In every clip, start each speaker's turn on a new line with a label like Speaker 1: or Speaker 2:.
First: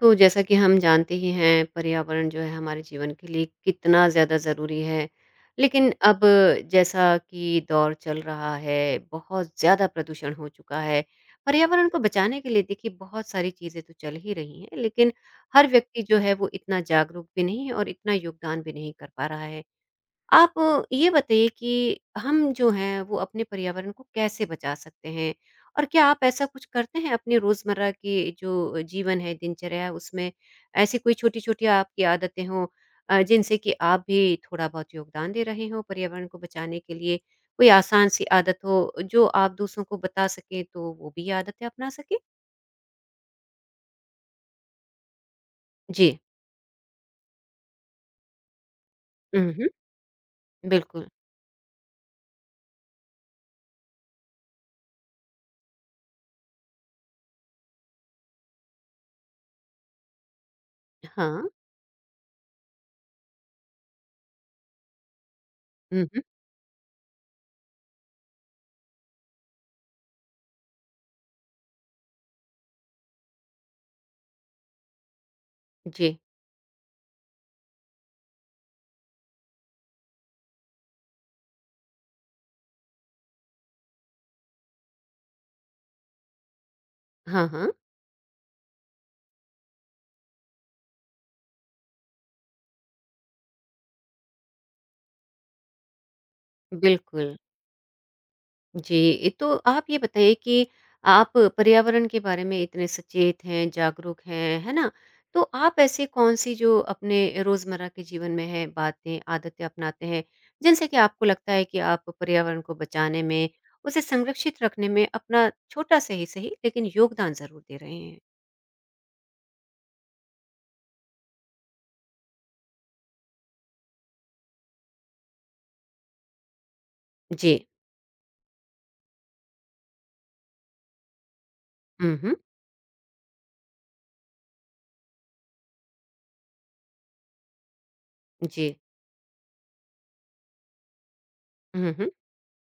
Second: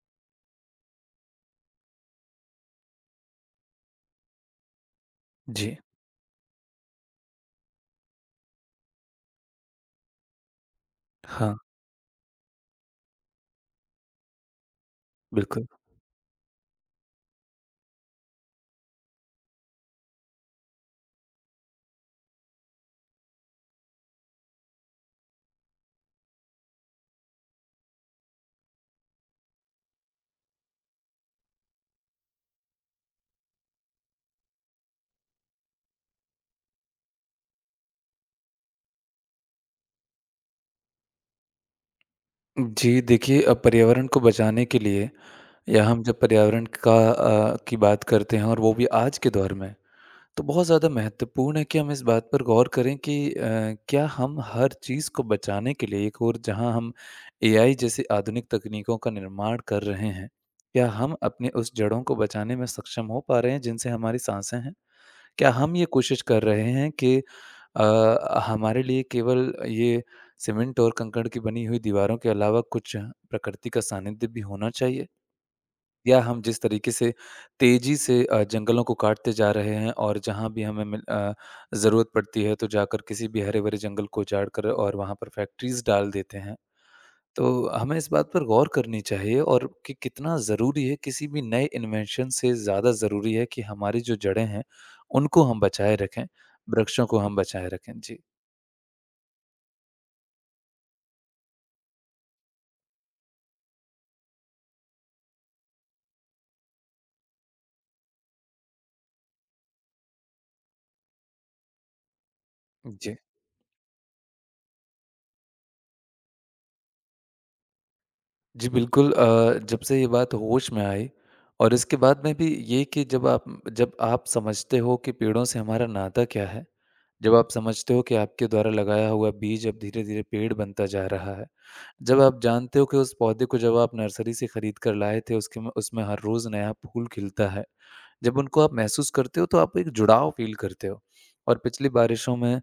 Speaker 1: तो जैसा कि हम जानते ही हैं पर्यावरण जो है हमारे जीवन के लिए कितना ज़्यादा ज़रूरी है।
Speaker 2: जी,
Speaker 1: लेकिन अब जैसा कि दौर चल रहा है, बहुत ज़्यादा प्रदूषण हो चुका है।
Speaker 2: हाँ,
Speaker 1: पर्यावरण को बचाने के लिए देखिए बहुत सारी चीज़ें तो चल ही रही हैं, लेकिन हर
Speaker 2: बिल्कुल।
Speaker 1: व्यक्ति जो है वो इतना जागरूक भी नहीं है और इतना योगदान भी नहीं कर पा रहा है। आप ये बताइए कि हम जो हैं वो अपने पर्यावरण को कैसे बचा सकते हैं? और क्या आप ऐसा कुछ करते हैं अपने रोज़मर्रा की जो जीवन है, दिनचर्या है उसमें? ऐसी कोई छोटी-छोटी आपकी आदतें हों जिनसे कि आप भी थोड़ा-बहुत योगदान दे रहे हों पर्यावरण को बचाने के लिए? कोई आसान-सी आदत हो जो आप दूसरों को बता सकें तो वो भी आदतें अपना सकें?
Speaker 2: जी, देखिए पर्यावरण को बचाने के लिए या हम
Speaker 1: जी।
Speaker 2: जब पर्यावरण का की बात करते हैं और वो भी आज के
Speaker 1: हुँ,
Speaker 2: दौर
Speaker 1: हुँ।
Speaker 2: में, तो बहुत ज़्यादा
Speaker 1: बिल्कुल।
Speaker 2: महत्वपूर्ण है कि हम इस बात पर गौर करें कि क्या हम हर चीज़ को बचाने के लिए एक ओर जहाँ हम एआई जैसी आधुनिक तकनीकों का निर्माण कर रहे हैं, क्या हम
Speaker 1: हाँ।
Speaker 2: अपने उस जड़ों को बचाने में सक्षम हो पा रहे हैं जिनसे हमारी साँसें हैं? क्या हम ये
Speaker 1: हुँ, हुँ।
Speaker 2: कोशिश कर रहे हैं कि हमारे लिए केवल ये सीमेंट और कंकड़ की बनी हुई दीवारों के अलावा कुछ प्रकृति का सानिध्य भी होना चाहिए।
Speaker 1: जी।
Speaker 2: या हम जिस तरीके से तेजी से जंगलों को काटते जा रहे हैं और जहाँ भी हमें ज़रूरत पड़ती है तो जाकर किसी भी हरे भरे जंगल को उजाड़ कर और वहाँ पर फैक्ट्रीज डाल देते हैं।
Speaker 1: हाँ,
Speaker 2: तो
Speaker 1: हाँ।
Speaker 2: हमें इस बात पर गौर करनी चाहिए और कि कितना ज़रूरी है किसी भी नए इन्वेंशन से ज़्यादा ज़रूरी है कि हमारी जो जड़ें हैं उनको हम बचाए रखें, वृक्षों को
Speaker 1: बिल्कुल।
Speaker 2: हम बचाए रखें जी।
Speaker 1: जी, तो आप ये बताइए कि आप पर्यावरण के बारे में इतने सचेत हैं, जागरूक हैं, है ना? तो आप ऐसी कौन-सी जो अपने रोज़मर्रा के जीवन में है बातें, आदतें अपनाते हैं, जिनसे कि आपको लगता है कि आप पर्यावरण को
Speaker 2: जी
Speaker 1: बचाने में, उसे संरक्षित रखने में अपना छोटा सा ही सही लेकिन योगदान ज़रूर दे रहे हैं?
Speaker 2: जी, बिल्कुल। जब से ये बात होश में आई और इसके बाद में भी ये कि जब आप समझते हो कि पेड़ों से हमारा नाता क्या है, जब आप
Speaker 1: जी।
Speaker 2: समझते हो कि आपके द्वारा लगाया हुआ बीज अब धीरे-धीरे पेड़ बनता जा रहा है,
Speaker 1: हुँ,
Speaker 2: जब
Speaker 1: हुँ।
Speaker 2: आप जानते हो कि उस पौधे को जब आप नर्सरी से खरीद कर लाए थे, उसके में उसमें हर रोज़ नया फूल खिलता है, जब उनको
Speaker 1: जी।
Speaker 2: आप महसूस करते हो तो आप एक जुड़ाव फ़ील करते हो। और पिछली
Speaker 1: हुँ, हुँ।
Speaker 2: बारिशों में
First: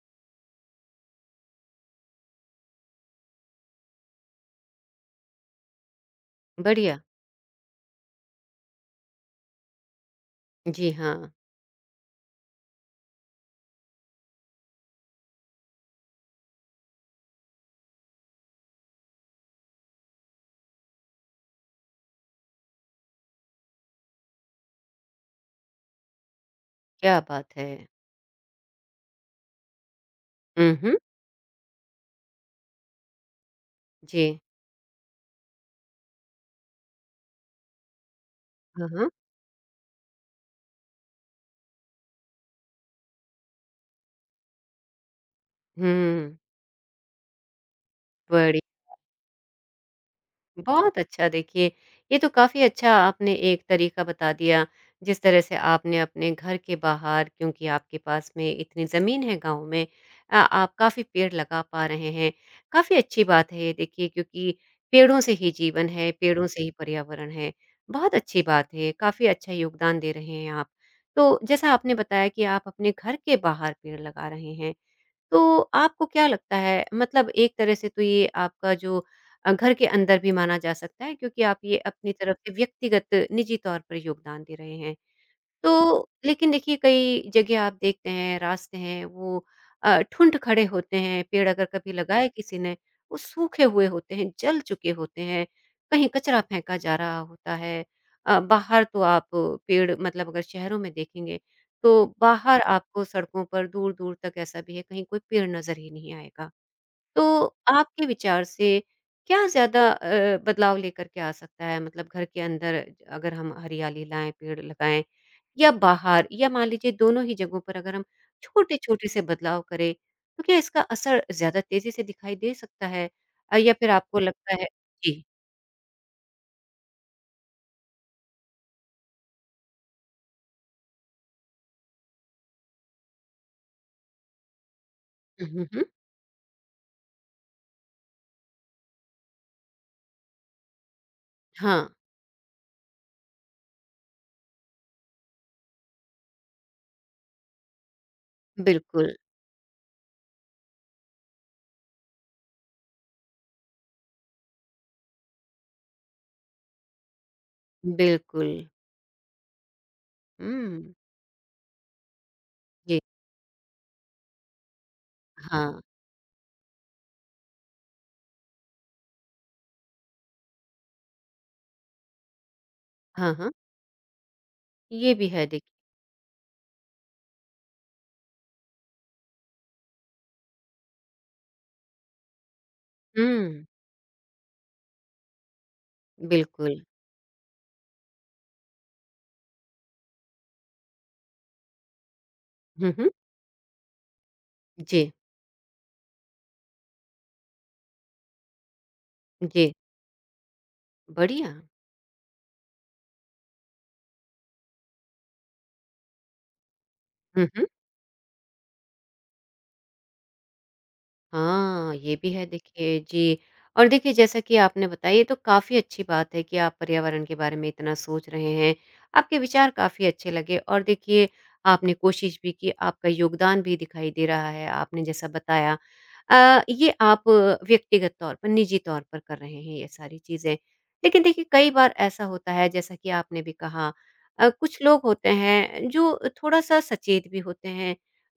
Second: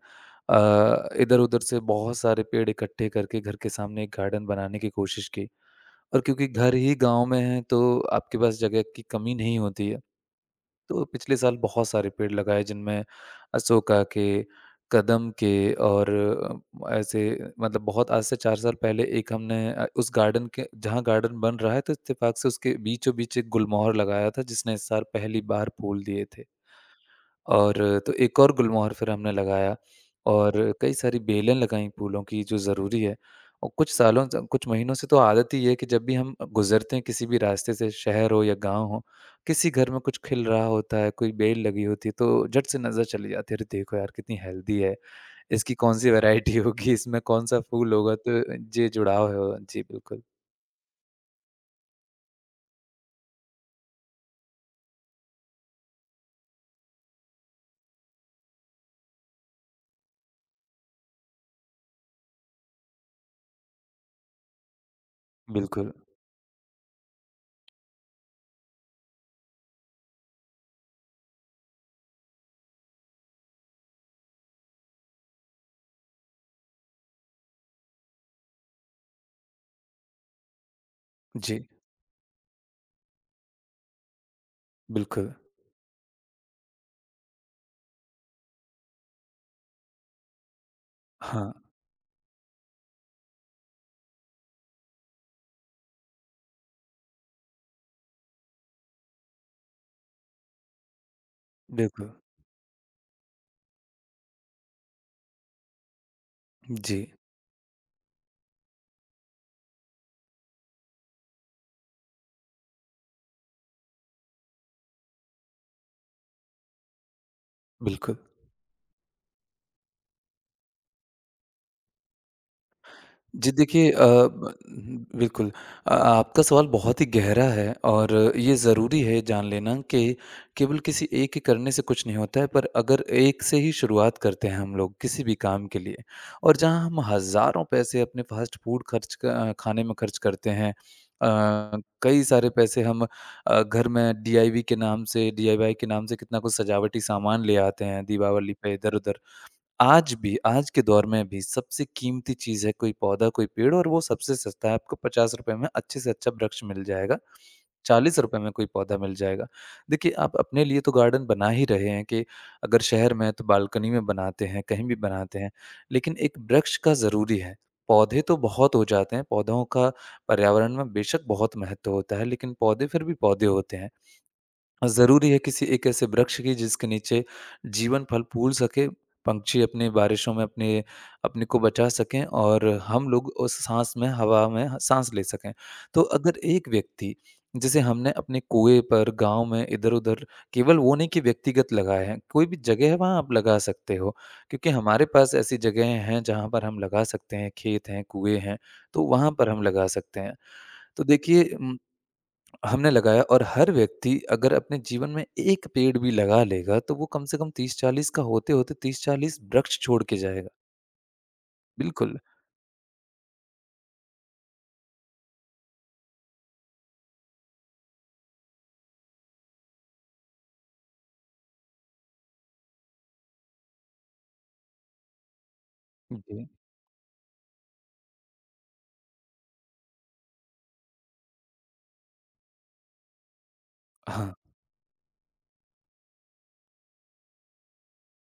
Speaker 2: इधर-उधर से बहुत सारे पेड़ इकट्ठे करके घर के सामने एक गार्डन बनाने की कोशिश की। और क्योंकि घर ही
Speaker 1: बढ़िया।
Speaker 2: गाँव में है तो आपके पास जगह की कमी नहीं होती है।
Speaker 1: जी
Speaker 2: तो
Speaker 1: हाँ,
Speaker 2: पिछले साल बहुत सारे पेड़ लगाए जिनमें अशोका के, कदम के और ऐसे। मतलब बहुत आज से 4 साल पहले एक हमने उस गार्डन के जहाँ गार्डन बन रहा है तो इत्तेफाक से उसके बीचों-बीच एक गुलमोहर लगाया था जिसने इस साल पहली बार फूल दिए थे।
Speaker 1: क्या बात है।
Speaker 2: और तो एक और गुलमोहर फिर हमने लगाया और
Speaker 1: हुँ,
Speaker 2: कई
Speaker 1: हुँ।
Speaker 2: सारी बेलें लगाईं फूलों की जो ज़रूरी है। और कुछ सालों
Speaker 1: जी।
Speaker 2: से कुछ महीनों से तो आदत ही है कि जब भी हम गुज़रते हैं किसी भी रास्ते से शहर हो या गाँव
Speaker 1: हाँ,
Speaker 2: हो,
Speaker 1: हाँ।
Speaker 2: किसी घर में कुछ खिल रहा होता है, कोई बेल लगी होती है तो झट से नज़र चली जाती है, अरे देखो यार कितनी हेल्दी है, इसकी कौन-सी
Speaker 1: हुँ,
Speaker 2: वैरायटी होगी, इसमें कौन-सा फूल होगा तो
Speaker 1: बड़ी
Speaker 2: ये जुड़ाव है। जी, बिल्कुल।
Speaker 1: बहुत अच्छा देखिए, ये तो काफ़ी अच्छा आपने एक तरीका बता दिया, जिस तरह से आपने अपने घर के बाहर क्योंकि आपके पास में इतनी ज़मीन है गाँव में आप काफ़ी पेड़ लगा पा रहे हैं। काफ़ी अच्छी बात है ये देखिए क्योंकि पेड़ों से ही जीवन
Speaker 2: बिल्कुल।
Speaker 1: है, पेड़ों से ही पर्यावरण है। बहुत अच्छी बात है, काफ़ी अच्छा योगदान दे रहे हैं आप। तो जैसा आपने बताया कि आप अपने घर के बाहर पेड़ लगा रहे हैं, तो आपको क्या लगता है मतलब एक तरह से तो ये आपका जो घर के अंदर भी माना जा सकता है क्योंकि आप
Speaker 2: जी,
Speaker 1: ये अपनी तरफ से व्यक्तिगत निजी तौर पर योगदान दे रहे हैं।
Speaker 2: बिल्कुल।
Speaker 1: तो लेकिन देखिए कई जगह आप देखते हैं रास्ते हैं वो ठुंड खड़े होते हैं पेड़
Speaker 2: हाँ,
Speaker 1: अगर कभी लगाए किसी ने वो सूखे हुए होते हैं जल चुके होते हैं कहीं कचरा फेंका जा रहा होता है बाहर तो आप पेड़ मतलब अगर शहरों में देखेंगे तो
Speaker 2: बिल्कुल।
Speaker 1: बाहर आपको सड़कों पर दूर दूर तक ऐसा भी है कहीं कोई पेड़ नजर ही नहीं आएगा
Speaker 2: जी,
Speaker 1: तो आपके विचार से क्या ज़्यादा बदलाव लेकर के आ सकता है? मतलब घर के अंदर अगर हम हरियाली लाएँ, पेड़ लगाएँ या बाहर या मान लीजिए दोनों ही जगहों पर अगर हम
Speaker 2: बिल्कुल।
Speaker 1: छोटे-छोटे से बदलाव करें, तो क्या इसका असर ज़्यादा तेज़ी से दिखाई दे सकता है?
Speaker 2: जी,
Speaker 1: या फिर
Speaker 2: देखिए अ,
Speaker 1: आपको
Speaker 2: ब
Speaker 1: लगता है जी।
Speaker 2: बिल्कुल। आपका सवाल बहुत ही गहरा है और ये ज़रूरी है जान लेना कि केवल किसी एक के करने से कुछ नहीं होता है, पर अगर एक से ही शुरुआत करते हैं हम लोग किसी भी
Speaker 1: हुँ, हुँ,
Speaker 2: काम के
Speaker 1: हुँ।
Speaker 2: लिए। और जहाँ हम हज़ारों पैसे अपने फ़ास्ट फ़ूड खाने में खर्च करते हैं।
Speaker 1: हाँ,
Speaker 2: कई सारे पैसे हम घर में डीआईवी के नाम से डीआईवाई के नाम से कितना कुछ सजावटी सामान ले आते हैं, दीपावली पे
Speaker 1: बिल्कुल,
Speaker 2: इधर-उधर। आज भी, आज के दौर में भी सबसे कीमती चीज़ है कोई पौधा, कोई पेड़ और वो सबसे सस्ता है। आपको ₹50 में अच्छे से अच्छा वृक्ष मिल जाएगा, ₹40
Speaker 1: बिल्कुल।
Speaker 2: में कोई पौधा मिल जाएगा। देखिए, आप अपने लिए तो
Speaker 1: हुँ,
Speaker 2: गार्डन बना ही रहे हैं कि अगर
Speaker 1: जी।
Speaker 2: शहर में है तो बालकनी में बनाते हैं, कहीं भी बनाते हैं,
Speaker 1: हाँ,
Speaker 2: लेकिन एक वृक्ष का ज़रूरी है। पौधे तो बहुत हो जाते हैं, पौधों का पर्यावरण में बेशक बहुत महत्व होता है, लेकिन पौधे फिर भी
Speaker 1: हाँ,
Speaker 2: पौधे
Speaker 1: हाँ।
Speaker 2: होते हैं।
Speaker 1: ये भी
Speaker 2: ज़रूरी है
Speaker 1: है
Speaker 2: किसी
Speaker 1: देखिए।
Speaker 2: एक ऐसे वृक्ष की जिसके नीचे जीवन फल फूल सके, पंछी अपनी बारिशों में अपने अपने को बचा सकें और हम लोग उस
Speaker 1: हुँ,
Speaker 2: साँस में हवा में ह साँस ले सकें। तो अगर एक
Speaker 1: बिल्कुल।
Speaker 2: व्यक्ति जिसे हमने अपने कुएँ पर, गाँव में, इधर-उधर केवल वो नहीं कि व्यक्तिगत लगाए हैं, कोई भी जगह
Speaker 1: हुँ,
Speaker 2: है
Speaker 1: हुँ।
Speaker 2: वहाँ आप लगा सकते हो। क्योंकि हमारे
Speaker 1: जी,
Speaker 2: पास ऐसी जगहें हैं जहाँ पर हम लगा सकते हैं, खेत हैं, कुएँ हैं, तो वहाँ पर हम
Speaker 1: जी।
Speaker 2: लगा सकते हैं। तो देखिए
Speaker 1: बढ़िया।
Speaker 2: हमने लगाया। और हर व्यक्ति अगर अपने जीवन में 1 पेड़ भी लगा लेगा, तो वो कम से
Speaker 1: हुँ,
Speaker 2: कम
Speaker 1: हुँ।
Speaker 2: 30-40 का होते-होते 30-40 वृक्ष छोड़ के जाएगा।
Speaker 1: हाँ, ये
Speaker 2: बिल्कुल।
Speaker 1: भी है देखिए, जी। और देखिए जैसा कि आपने बताया ये तो काफ़ी अच्छी बात है कि आप पर्यावरण के बारे में इतना सोच रहे हैं। आपके विचार काफ़ी अच्छे लगे और देखिए आपने कोशिश भी की, आपका योगदान भी दिखाई दे रहा है, आपने जैसा बताया।
Speaker 2: जी।
Speaker 1: ये आप व्यक्तिगत तौर पर, निजी तौर पर कर रहे हैं ये सारी चीज़ें। लेकिन देखिए कई बार ऐसा होता है जैसा कि आपने भी कहा
Speaker 2: हाँ,
Speaker 1: कुछ लोग होते हैं जो थोड़ा-सा सचेत भी होते हैं,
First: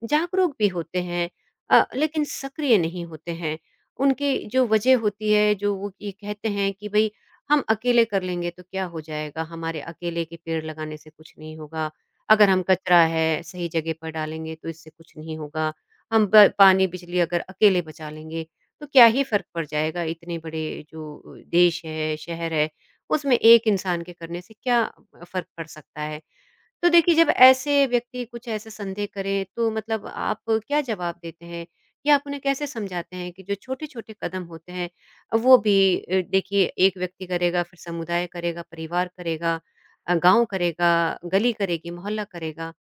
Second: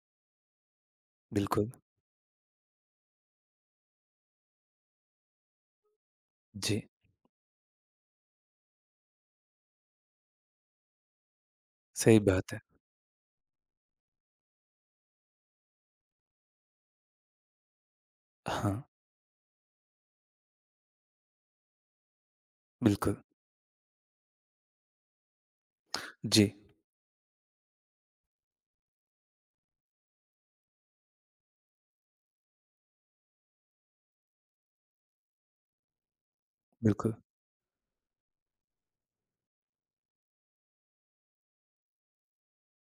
Speaker 1: जागरूक भी होते हैं
Speaker 2: बिल्कुल।
Speaker 1: लेकिन सक्रिय नहीं होते हैं। उनकी जो वजह होती है, जो वो ये कहते हैं
Speaker 2: जी,
Speaker 1: कि भई हम अकेले कर लेंगे तो क्या हो जाएगा? हमारे अकेले के पेड़ लगाने से कुछ नहीं होगा।
Speaker 2: सही
Speaker 1: अगर
Speaker 2: बात है।
Speaker 1: हम कचरा है सही जगह पर डालेंगे तो इससे कुछ नहीं होगा। हम ब पानी, बिजली अगर अकेले बचा लेंगे
Speaker 2: हाँ,
Speaker 1: तो क्या ही फ़र्क पड़ जाएगा? इतने बड़े जो देश है, शहर है,
Speaker 2: बिल्कुल।
Speaker 1: उसमें एक इंसान के करने से क्या फ़र्क पड़ सकता है?
Speaker 2: जी,
Speaker 1: तो देखिए जब ऐसे व्यक्ति कुछ ऐसे संदेह करें तो मतलब आप क्या जवाब देते हैं? या आप उन्हें कैसे समझाते हैं कि जो छोटे-छोटे कदम होते हैं वो भी देखिए एक
Speaker 2: बिल्कुल।
Speaker 1: व्यक्ति करेगा, फिर समुदाय करेगा, परिवार करेगा गाँव करेगा, गली करेगी, मोहल्ला करेगा,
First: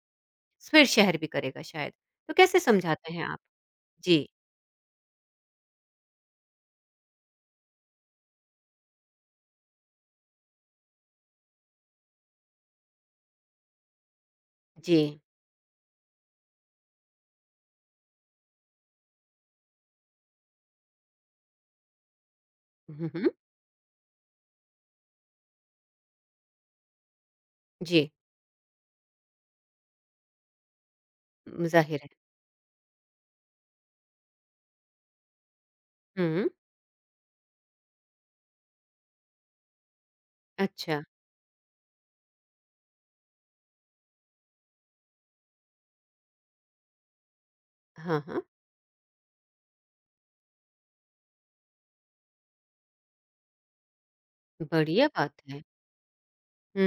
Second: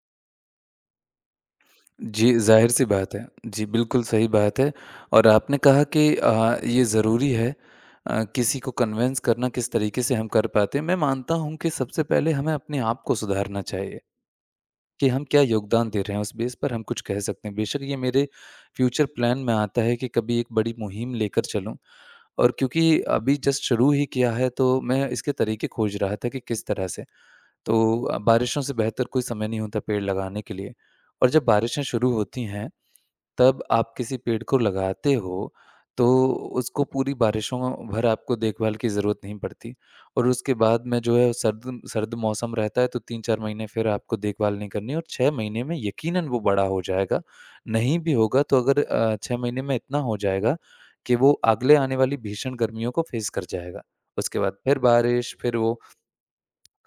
Speaker 1: फिर शहर भी करेगा शायद।
Speaker 2: जी,
Speaker 1: तो कैसे
Speaker 2: ज़ाहिर-सी
Speaker 1: समझाते
Speaker 2: बात
Speaker 1: हैं
Speaker 2: है।
Speaker 1: आप?
Speaker 2: जी, बिल्कुल
Speaker 1: जी,
Speaker 2: सही बात है। और आपने कहा कि ये ज़रूरी है किसी को कन्विंस करना किस तरीके से हम कर पाते हैं। मैं मानता हूँ कि सबसे पहले हमें अपने आप को सुधारना चाहिए।
Speaker 1: जी।
Speaker 2: कि हम क्या योगदान दे रहे हैं, उस बेस पर हम कुछ कह सकते हैं। बेशक ये मेरे फ्यूचर प्लान में आता है कि कभी एक बड़ी मुहिम लेकर चलूँ और क्योंकि
Speaker 1: हुँ, हुँ।
Speaker 2: अभी जस्ट शुरू ही किया है तो मैं इसके तरीके खोज रहा था कि किस तरह से। तो
Speaker 1: जी,
Speaker 2: बारिशों से बेहतर कोई समय नहीं होता पेड़ लगाने के लिए और जब बारिशें
Speaker 1: ज़ाहिर है।
Speaker 2: शुरू होती हैं तब आप किसी पेड़ को लगाते हो, तो
Speaker 1: हुँ,
Speaker 2: उसको पूरी बारिशों भर आपको देखभाल की ज़रूरत नहीं पड़ती और उसके बाद में
Speaker 1: अच्छा।
Speaker 2: जो है सर्द सर्द मौसम रहता है तो 3-4 महीने फिर आपको देखभाल नहीं करनी और 6 महीने में यकीनन वो बड़ा हो जाएगा। नहीं भी
Speaker 1: हाँ,
Speaker 2: होगा
Speaker 1: हाँ।
Speaker 2: तो अगर 6 महीने में इतना हो जाएगा कि वो अगले आने वाली भीषण गर्मियों को फ़ेस कर जाएगा। उसके बाद फिर
Speaker 1: बढ़िया बात
Speaker 2: बारिश, फिर
Speaker 1: है।
Speaker 2: वो।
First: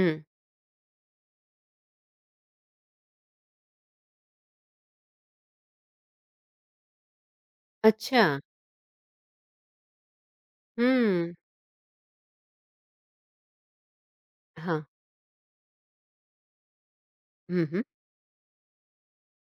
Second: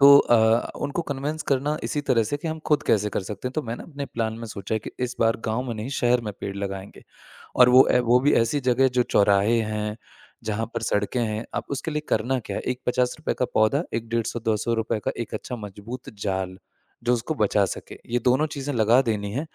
Speaker 2: तो उनको कन्विंस करना इसी तरह से कि हम खुद कैसे कर सकते हैं, तो मैंने अपने प्लान में सोचा है कि इस बार गाँव में नहीं शहर में पेड़ लगाएँगे और वो
Speaker 1: अच्छा।
Speaker 2: भी ऐसी जगह जो चौराहे हैं, जहाँ पर सड़कें
Speaker 1: हुँ,
Speaker 2: हैं। अब उसके लिए करना क्या है, एक ₹50 का पौधा, एक 150-200
Speaker 1: हाँ।
Speaker 2: रुपए का एक अच्छा मजबूत जाल, जो उसको बचा
Speaker 1: हुँ, हुँ।
Speaker 2: सके। ये दोनों चीज़ें लगा देनी है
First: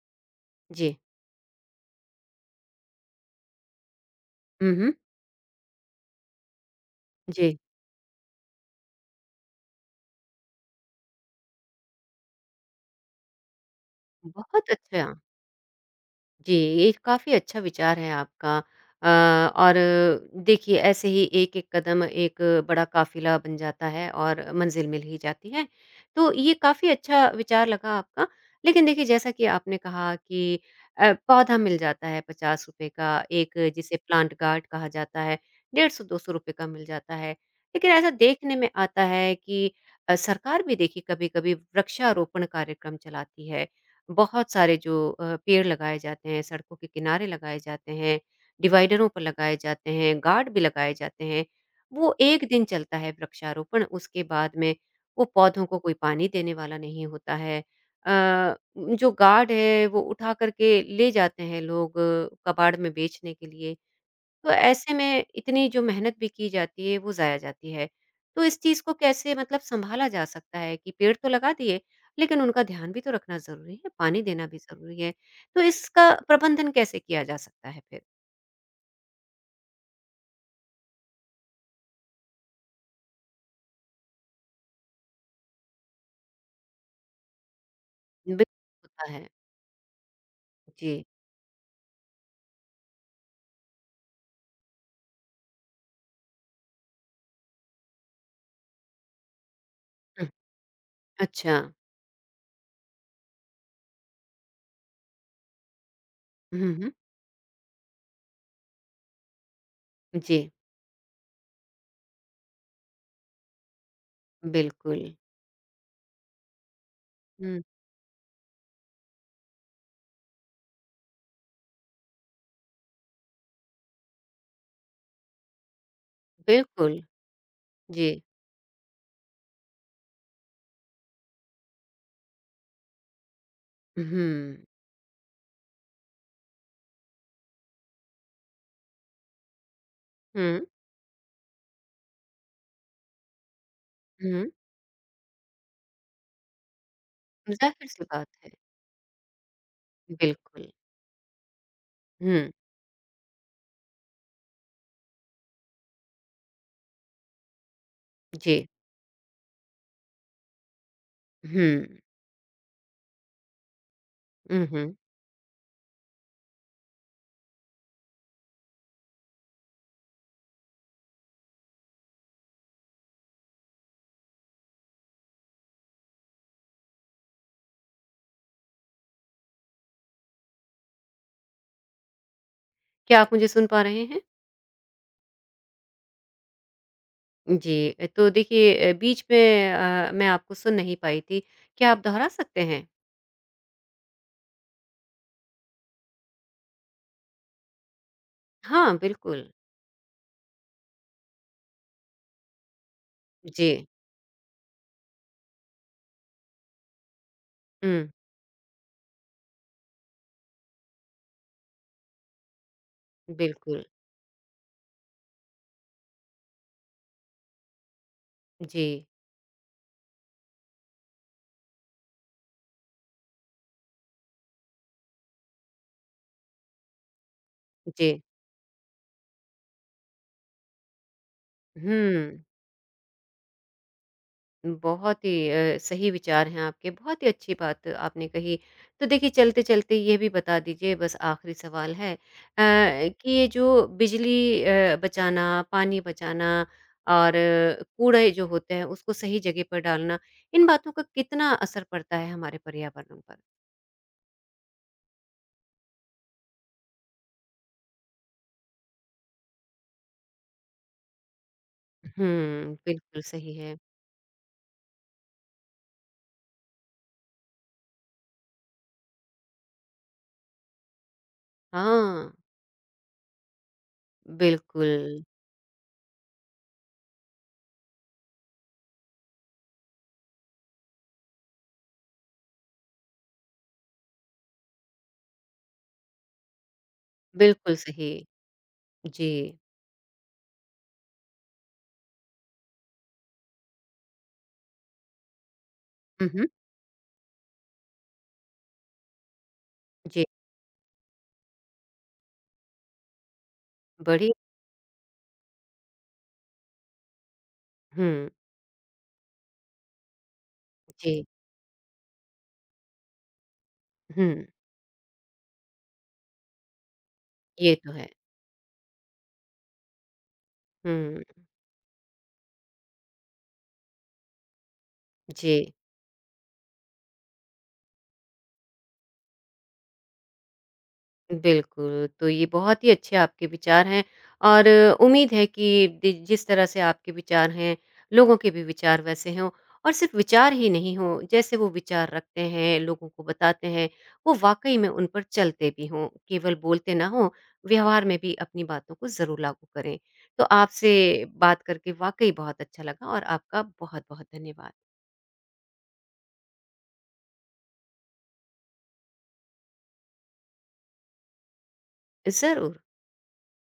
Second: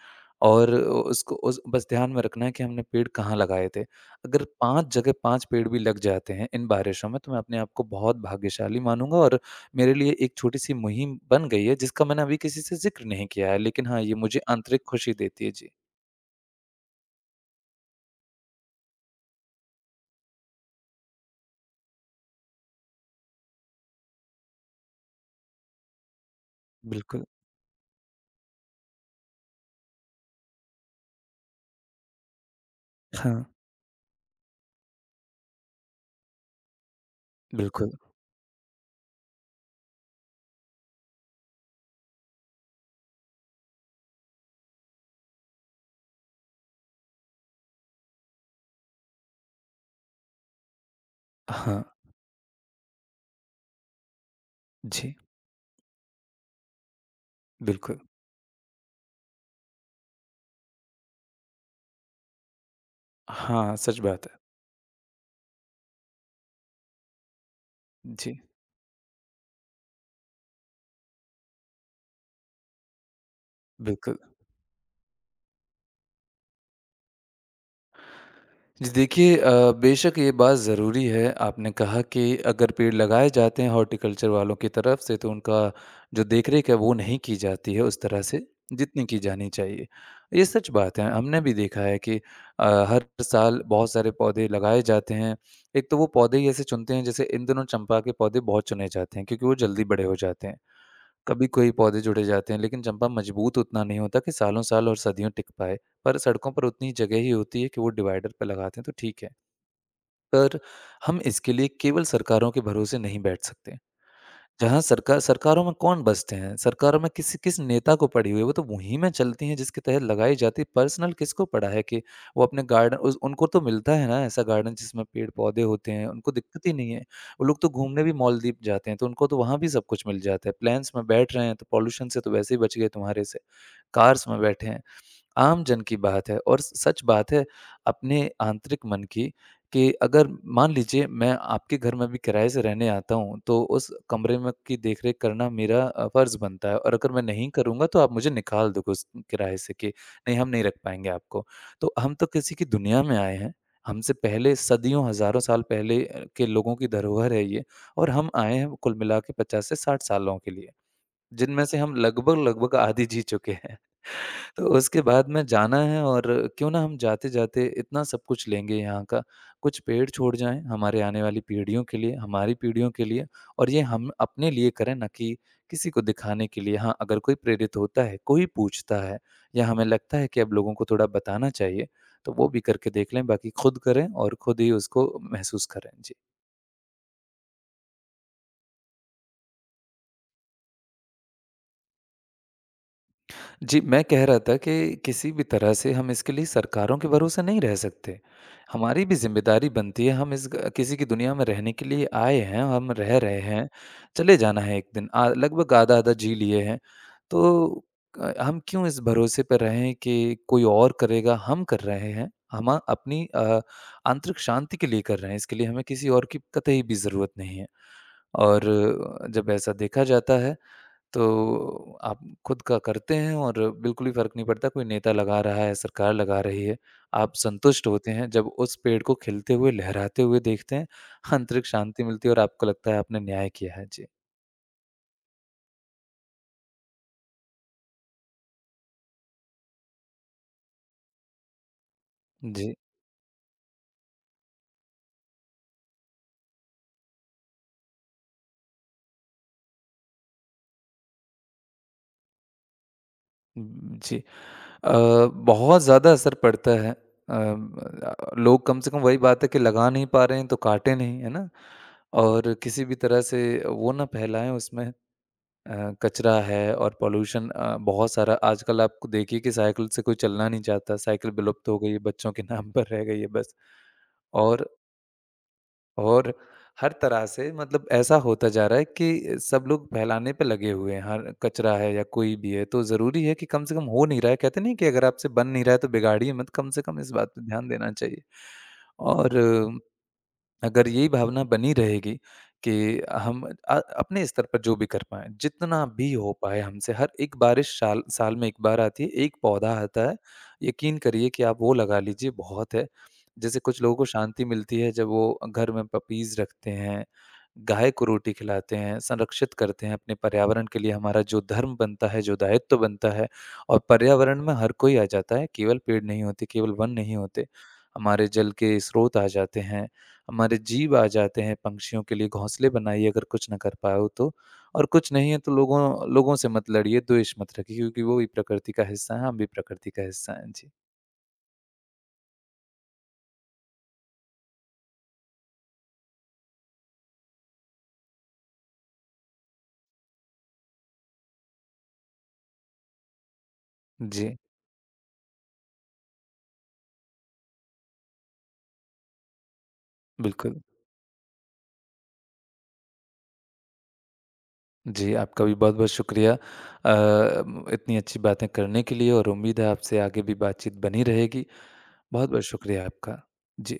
Speaker 2: और
Speaker 1: जी।
Speaker 2: उसको उस बस ध्यान में रखना है कि हमने पेड़ कहाँ लगाए थे। अगर
Speaker 1: हुँ, हुँ।
Speaker 2: 5 जगह 5 पेड़ भी लग जाते हैं इन बारिशों में, तो मैं
Speaker 1: जी,
Speaker 2: अपने आप को बहुत भाग्यशाली मानूँगा और मेरे लिए एक छोटी-सी मुहिम बन गई है, जिसका मैंने अभी किसी से ज़िक्र नहीं किया है, लेकिन हाँ, ये मुझे
Speaker 1: बहुत
Speaker 2: आंतरिक
Speaker 1: अच्छा।
Speaker 2: खुशी देती है। जी।
Speaker 1: जी, ये काफ़ी अच्छा विचार है आपका अ, और देखिए ऐसे ही एक-एक कदम एक बड़ा काफ़िला बन जाता है और मंज़िल मिल ही जाती है। तो ये काफ़ी
Speaker 2: बिल्कुल,
Speaker 1: अच्छा विचार लगा आपका। लेकिन देखिए जैसा कि आपने कहा कि पौधा मिल जाता है ₹50 का,
Speaker 2: हाँ,
Speaker 1: एक जिसे प्लांट गार्ड कहा जाता है, ₹150-200 का मिल जाता है। लेकिन
Speaker 2: बिल्कुल,
Speaker 1: ऐसा देखने में आता है कि सरकार भी देखिए कभी-कभी वृक्षारोपण कार्यक्रम चलाती है। बहुत सारे जो पेड़ लगाए जाते हैं, सड़कों के किनारे लगाए जाते हैं, डिवाइडरों पर लगाए जाते हैं, गार्ड भी लगाए जाते हैं।
Speaker 2: हाँ,
Speaker 1: वो 1 दिन चलता है वृक्षारोपण, उसके बाद में
Speaker 2: जी,
Speaker 1: वो पौधों को कोई पानी देने वाला नहीं होता है।
Speaker 2: बिल्कुल।
Speaker 1: अ, जो गार्ड है वो उठा कर के ले जाते हैं लोग कबाड़ में बेचने के लिए।
Speaker 2: हाँ, सच बात है।
Speaker 1: तो ऐसे में इतनी जो मेहनत भी की जाती है वो ज़ाया जाती है।
Speaker 2: जी,
Speaker 1: तो इस चीज़ को कैसे मतलब सँभाला जा सकता है कि पेड़ तो लगा दिए, लेकिन उनका ध्यान भी तो रखना ज़रूरी है,
Speaker 2: बिल्कुल।
Speaker 1: पानी देना भी ज़रूरी है। तो इसका प्रबंधन कैसे किया जा सकता है फिर?
Speaker 2: जी, देखिए बेशक ये बात ज़रूरी है आपने कहा कि अगर पेड़ लगाए जाते हैं हॉर्टिकल्चर वालों की तरफ से तो उनका जो देखरेख है वो नहीं की जाती है उस तरह
Speaker 1: बिल
Speaker 2: से जितनी
Speaker 1: होता
Speaker 2: की
Speaker 1: है।
Speaker 2: जानी चाहिए। ये सच बात
Speaker 1: जी।
Speaker 2: है, हमने भी देखा है कि हर साल बहुत सारे पौधे लगाए जाते हैं। एक तो वो पौधे ही ऐसे चुनते हैं जैसे इन दिनों चंपा के पौधे बहुत चुने जाते हैं क्योंकि वो जल्दी बड़े हो
Speaker 1: हुँ,
Speaker 2: जाते हैं। कभी
Speaker 1: अच्छा।
Speaker 2: कोई पौधे जुड़े जाते हैं लेकिन चंपा मजबूत उतना नहीं होता कि सालों साल और सदियों टिक पाए। पर सड़कों पर
Speaker 1: हुँ, हुँ।
Speaker 2: उतनी जगह ही होती है कि वो डिवाइडर पर लगाते हैं तो ठीक है।
Speaker 1: जी,
Speaker 2: पर हम इसके लिए केवल सरकारों के भरोसे नहीं बैठ सकते। जहाँ
Speaker 1: बिल्कुल।
Speaker 2: सरकार सरकारों में कौन बसते हैं? सरकारों में किस किस
Speaker 1: हुँ,
Speaker 2: नेता को पड़ी हुई है, वो तो वहीं में चलती हैं जिसके तहत लगाई जाती है। पर्सनल किसको पड़ा है कि वो अपने गार्डन उस उनको तो मिलता है ना ऐसा गार्डन जिसमें पेड़-पौधे होते हैं, उनको दिक्कत ही नहीं
Speaker 1: बिल्कुल।
Speaker 2: है। वो लोग तो घूमने
Speaker 1: जी।
Speaker 2: भी मालदीव जाते हैं, तो उनको तो वहाँ भी सब कुछ मिल जाता है। प्लेन्स में बैठ रहे हैं, तो पॉल्यूशन से तो वैसे ही बच गए तुम्हारे से। कार्स में
Speaker 1: हुँ।
Speaker 2: बैठे हैं, आम जन की बात है और सच बात है अपने आंतरिक मन की कि अगर
Speaker 1: हुँ,
Speaker 2: मान लीजिए मैं आपके घर में भी किराए से रहने आता हूँ, तो उस कमरे
Speaker 1: हुँ।
Speaker 2: में की देख-रेख करना मेरा फ़र्ज़ बनता है और अगर मैं नहीं करूँगा तो
Speaker 1: ज़ाहिर-सी
Speaker 2: आप
Speaker 1: बात
Speaker 2: मुझे
Speaker 1: है।
Speaker 2: निकाल दोगे उस किराए से कि नहीं हम नहीं
Speaker 1: बिल्कुल।
Speaker 2: रख पाएँगे आपको। तो हम तो
Speaker 1: हुँ,
Speaker 2: किसी की दुनिया में आए हैं, हमसे पहले सदियों हज़ारों साल पहले के लोगों की धरोहर है ये और हम आए
Speaker 1: जी।
Speaker 2: हैं कुल मिला के 50 से 60 सालों के लिए, जिनमें
Speaker 1: हुँ।
Speaker 2: से हम लगभग-लगभग आधी जी चुके हैं। तो
Speaker 1: उहुँ।
Speaker 2: उसके बाद में जाना है और क्यों ना हम जाते-जाते इतना सब कुछ लेंगे यहाँ का, कुछ पेड़ छोड़ जाएँ हमारे आने वाली पीढ़ियों के लिए, हमारी पीढ़ियों के लिए और ये हम अपने लिए करें ना कि किसी को दिखाने के लिए। हाँ, अगर कोई प्रेरित होता है, कोई पूछता है या हमें लगता है कि अब लोगों को थोड़ा बताना चाहिए, तो वो भी करके देख
Speaker 1: क्या
Speaker 2: लें,
Speaker 1: आप मुझे
Speaker 2: बाकी
Speaker 1: सुन
Speaker 2: खुद
Speaker 1: पा रहे
Speaker 2: करें
Speaker 1: हैं?
Speaker 2: और खुद ही उसको महसूस करें। जी।
Speaker 1: जी, तो देखिए बीच में मैं आपको सुन नहीं पाई थी। क्या आप दोहरा सकते हैं?
Speaker 2: जी, मैं कह रहा था कि किसी भी तरह से हम इसके लिए सरकारों के भरोसे नहीं रह सकते।
Speaker 1: हाँ,
Speaker 2: हमारी भी
Speaker 1: बिल्कुल।
Speaker 2: ज़िम्मेदारी बनती है, हम इस ग किसी की दुनिया में रहने के लिए आए हैं, हम रह रहे हैं,
Speaker 1: जी।
Speaker 2: चले जाना है एक दिन। लगभग आधा-आधा जी लिए हैं, तो
Speaker 1: हुँ,
Speaker 2: हम क्यों इस भरोसे पे रहें कि कोई और करेगा, हम कर रहे हैं। हम अपनी
Speaker 1: बिल्कुल।
Speaker 2: आंतरिक शांति के लिए कर रहे हैं, इसके लिए हमें किसी और की कतई भी ज़रूरत नहीं है। और
Speaker 1: जी,
Speaker 2: जब ऐसा देखा जाता है तो आप खुद का करते हैं और बिल्कुल भी फ़र्क नहीं पड़ता, कोई नेता लगा रहा है, सरकार लगा रही है। आप संतुष्ट होते
Speaker 1: जी।
Speaker 2: हैं जब उस पेड़ को खिलते हुए, लहराते हुए देखते हैं, आंतरिक शांति मिलती है
Speaker 1: हुँ,
Speaker 2: और आपको लगता है आपने न्याय किया है। जी,
Speaker 1: बहुत ही सही विचार हैं आपके, बहुत ही अच्छी बात आपने कही। तो देखिए चलते-चलते ये भी बता दीजिए बस आखिरी सवाल है
Speaker 2: जी,
Speaker 1: कि ये जो बिजली बचाना, पानी बचाना और कूड़े जो होते हैं उसको सही जगह पर डालना, इन बातों का कितना असर पड़ता है हमारे पर्यावरण पर?
Speaker 2: जी। अ, बहुत ज़्यादा असर पड़ता है। लोग कम से कम वही बात है कि लगा नहीं पा रहे हैं तो काटे नहीं, है ना? और
Speaker 1: हुँ,
Speaker 2: किसी भी
Speaker 1: बिल्कुल
Speaker 2: तरह से
Speaker 1: सही है।
Speaker 2: वो ना फैलाएँ उसमें कचरा है और पॉल्यूशन बहुत सारा। आजकल आप देखिए कि साइकिल से कोई चलना नहीं चाहता, साइकिल विलुप्त हो गई है,
Speaker 1: हाँ,
Speaker 2: बच्चों के नाम पर रह गई है बस। और
Speaker 1: बिल्कुल,
Speaker 2: और हर तरह से मतलब ऐसा होता जा रहा है कि सब लोग फैलाने पे लगे हुए हैं, हर कचरा है या कोई भी है, तो ज़रूरी है कि कम से कम हो नहीं रहा है, कहते नहीं कि अगर आपसे बन नहीं रहा है तो बिगाड़िए मत, कम से कम इस बात पे ध्यान
Speaker 1: बिल्कुल
Speaker 2: देना
Speaker 1: सही।
Speaker 2: चाहिए।
Speaker 1: जी।
Speaker 2: और अगर यही भावना बनी रहेगी कि हम अपने स्तर पर जो भी कर पाएँ, जितना भी
Speaker 1: हुँ,
Speaker 2: हो
Speaker 1: हुँ।
Speaker 2: पाए हमसे हर एक बारिश शाल साल में 1 बार आती है, 1 पौधा आता है।
Speaker 1: जी,
Speaker 2: यकीन करिए कि आप वो लगा लीजिए बहुत है। जैसे कुछ लोगों को
Speaker 1: बड़ी
Speaker 2: शांति मिलती है जब वो घर में पपीज़ रखते हैं, गाय को
Speaker 1: हुँ,
Speaker 2: रोटी खिलाते हैं, संरक्षित करते हैं। अपने पर्यावरण के लिए हमारा
Speaker 1: जी,
Speaker 2: जो धर्म बनता है, जो दायित्व बनता है और पर्यावरण
Speaker 1: हुँ,
Speaker 2: में हर कोई आ जाता है, केवल पेड़ नहीं होते, केवल वन नहीं होते।
Speaker 1: ये तो है।
Speaker 2: हमारे जल के स्रोत आ जाते हैं। हमारे जीव आ
Speaker 1: हुँ,
Speaker 2: जाते हैं, पंक्षियों के लिए घोंसले बनाइए अगर कुछ ना कर पाए हो तो। और कुछ नहीं है तो
Speaker 1: जी।
Speaker 2: लोगों लोगों से मत लड़िए, द्वेष मत रखिए क्योंकि वो भी प्रकृति का हिस्सा हैं, हम भी प्रकृति का हिस्सा हैं। जी।
Speaker 1: बिल्कुल, तो ये बहुत ही अच्छे आपके विचार हैं और उम्मीद है कि दि जिस तरह से आपके विचार हैं, लोगों के भी विचार वैसे हों और सिर्फ़ विचार ही नहीं हों, जैसे वो विचार रखते हैं, लोगों को बताते हैं, वो
Speaker 2: जी,
Speaker 1: वाक़ई में उन पर चलते भी हों, केवल बोलते ना हों, व्यवहार में भी अपनी बातों को ज़रूर लागू करें। तो
Speaker 2: बिल्कुल।
Speaker 1: आपसे बात करके वाक़ई बहुत अच्छा लगा और आपका बहुत-बहुत धन्यवाद।
Speaker 2: जी, आपका भी बहुत-बहुत शुक्रिया अ, म इतनी अच्छी बातें करने के लिए और उम्मीद है आपसे आगे भी बातचीत बनी रहेगी। बहुत-बहुत
Speaker 1: ज़रूर।
Speaker 2: शुक्रिया आपका। जी।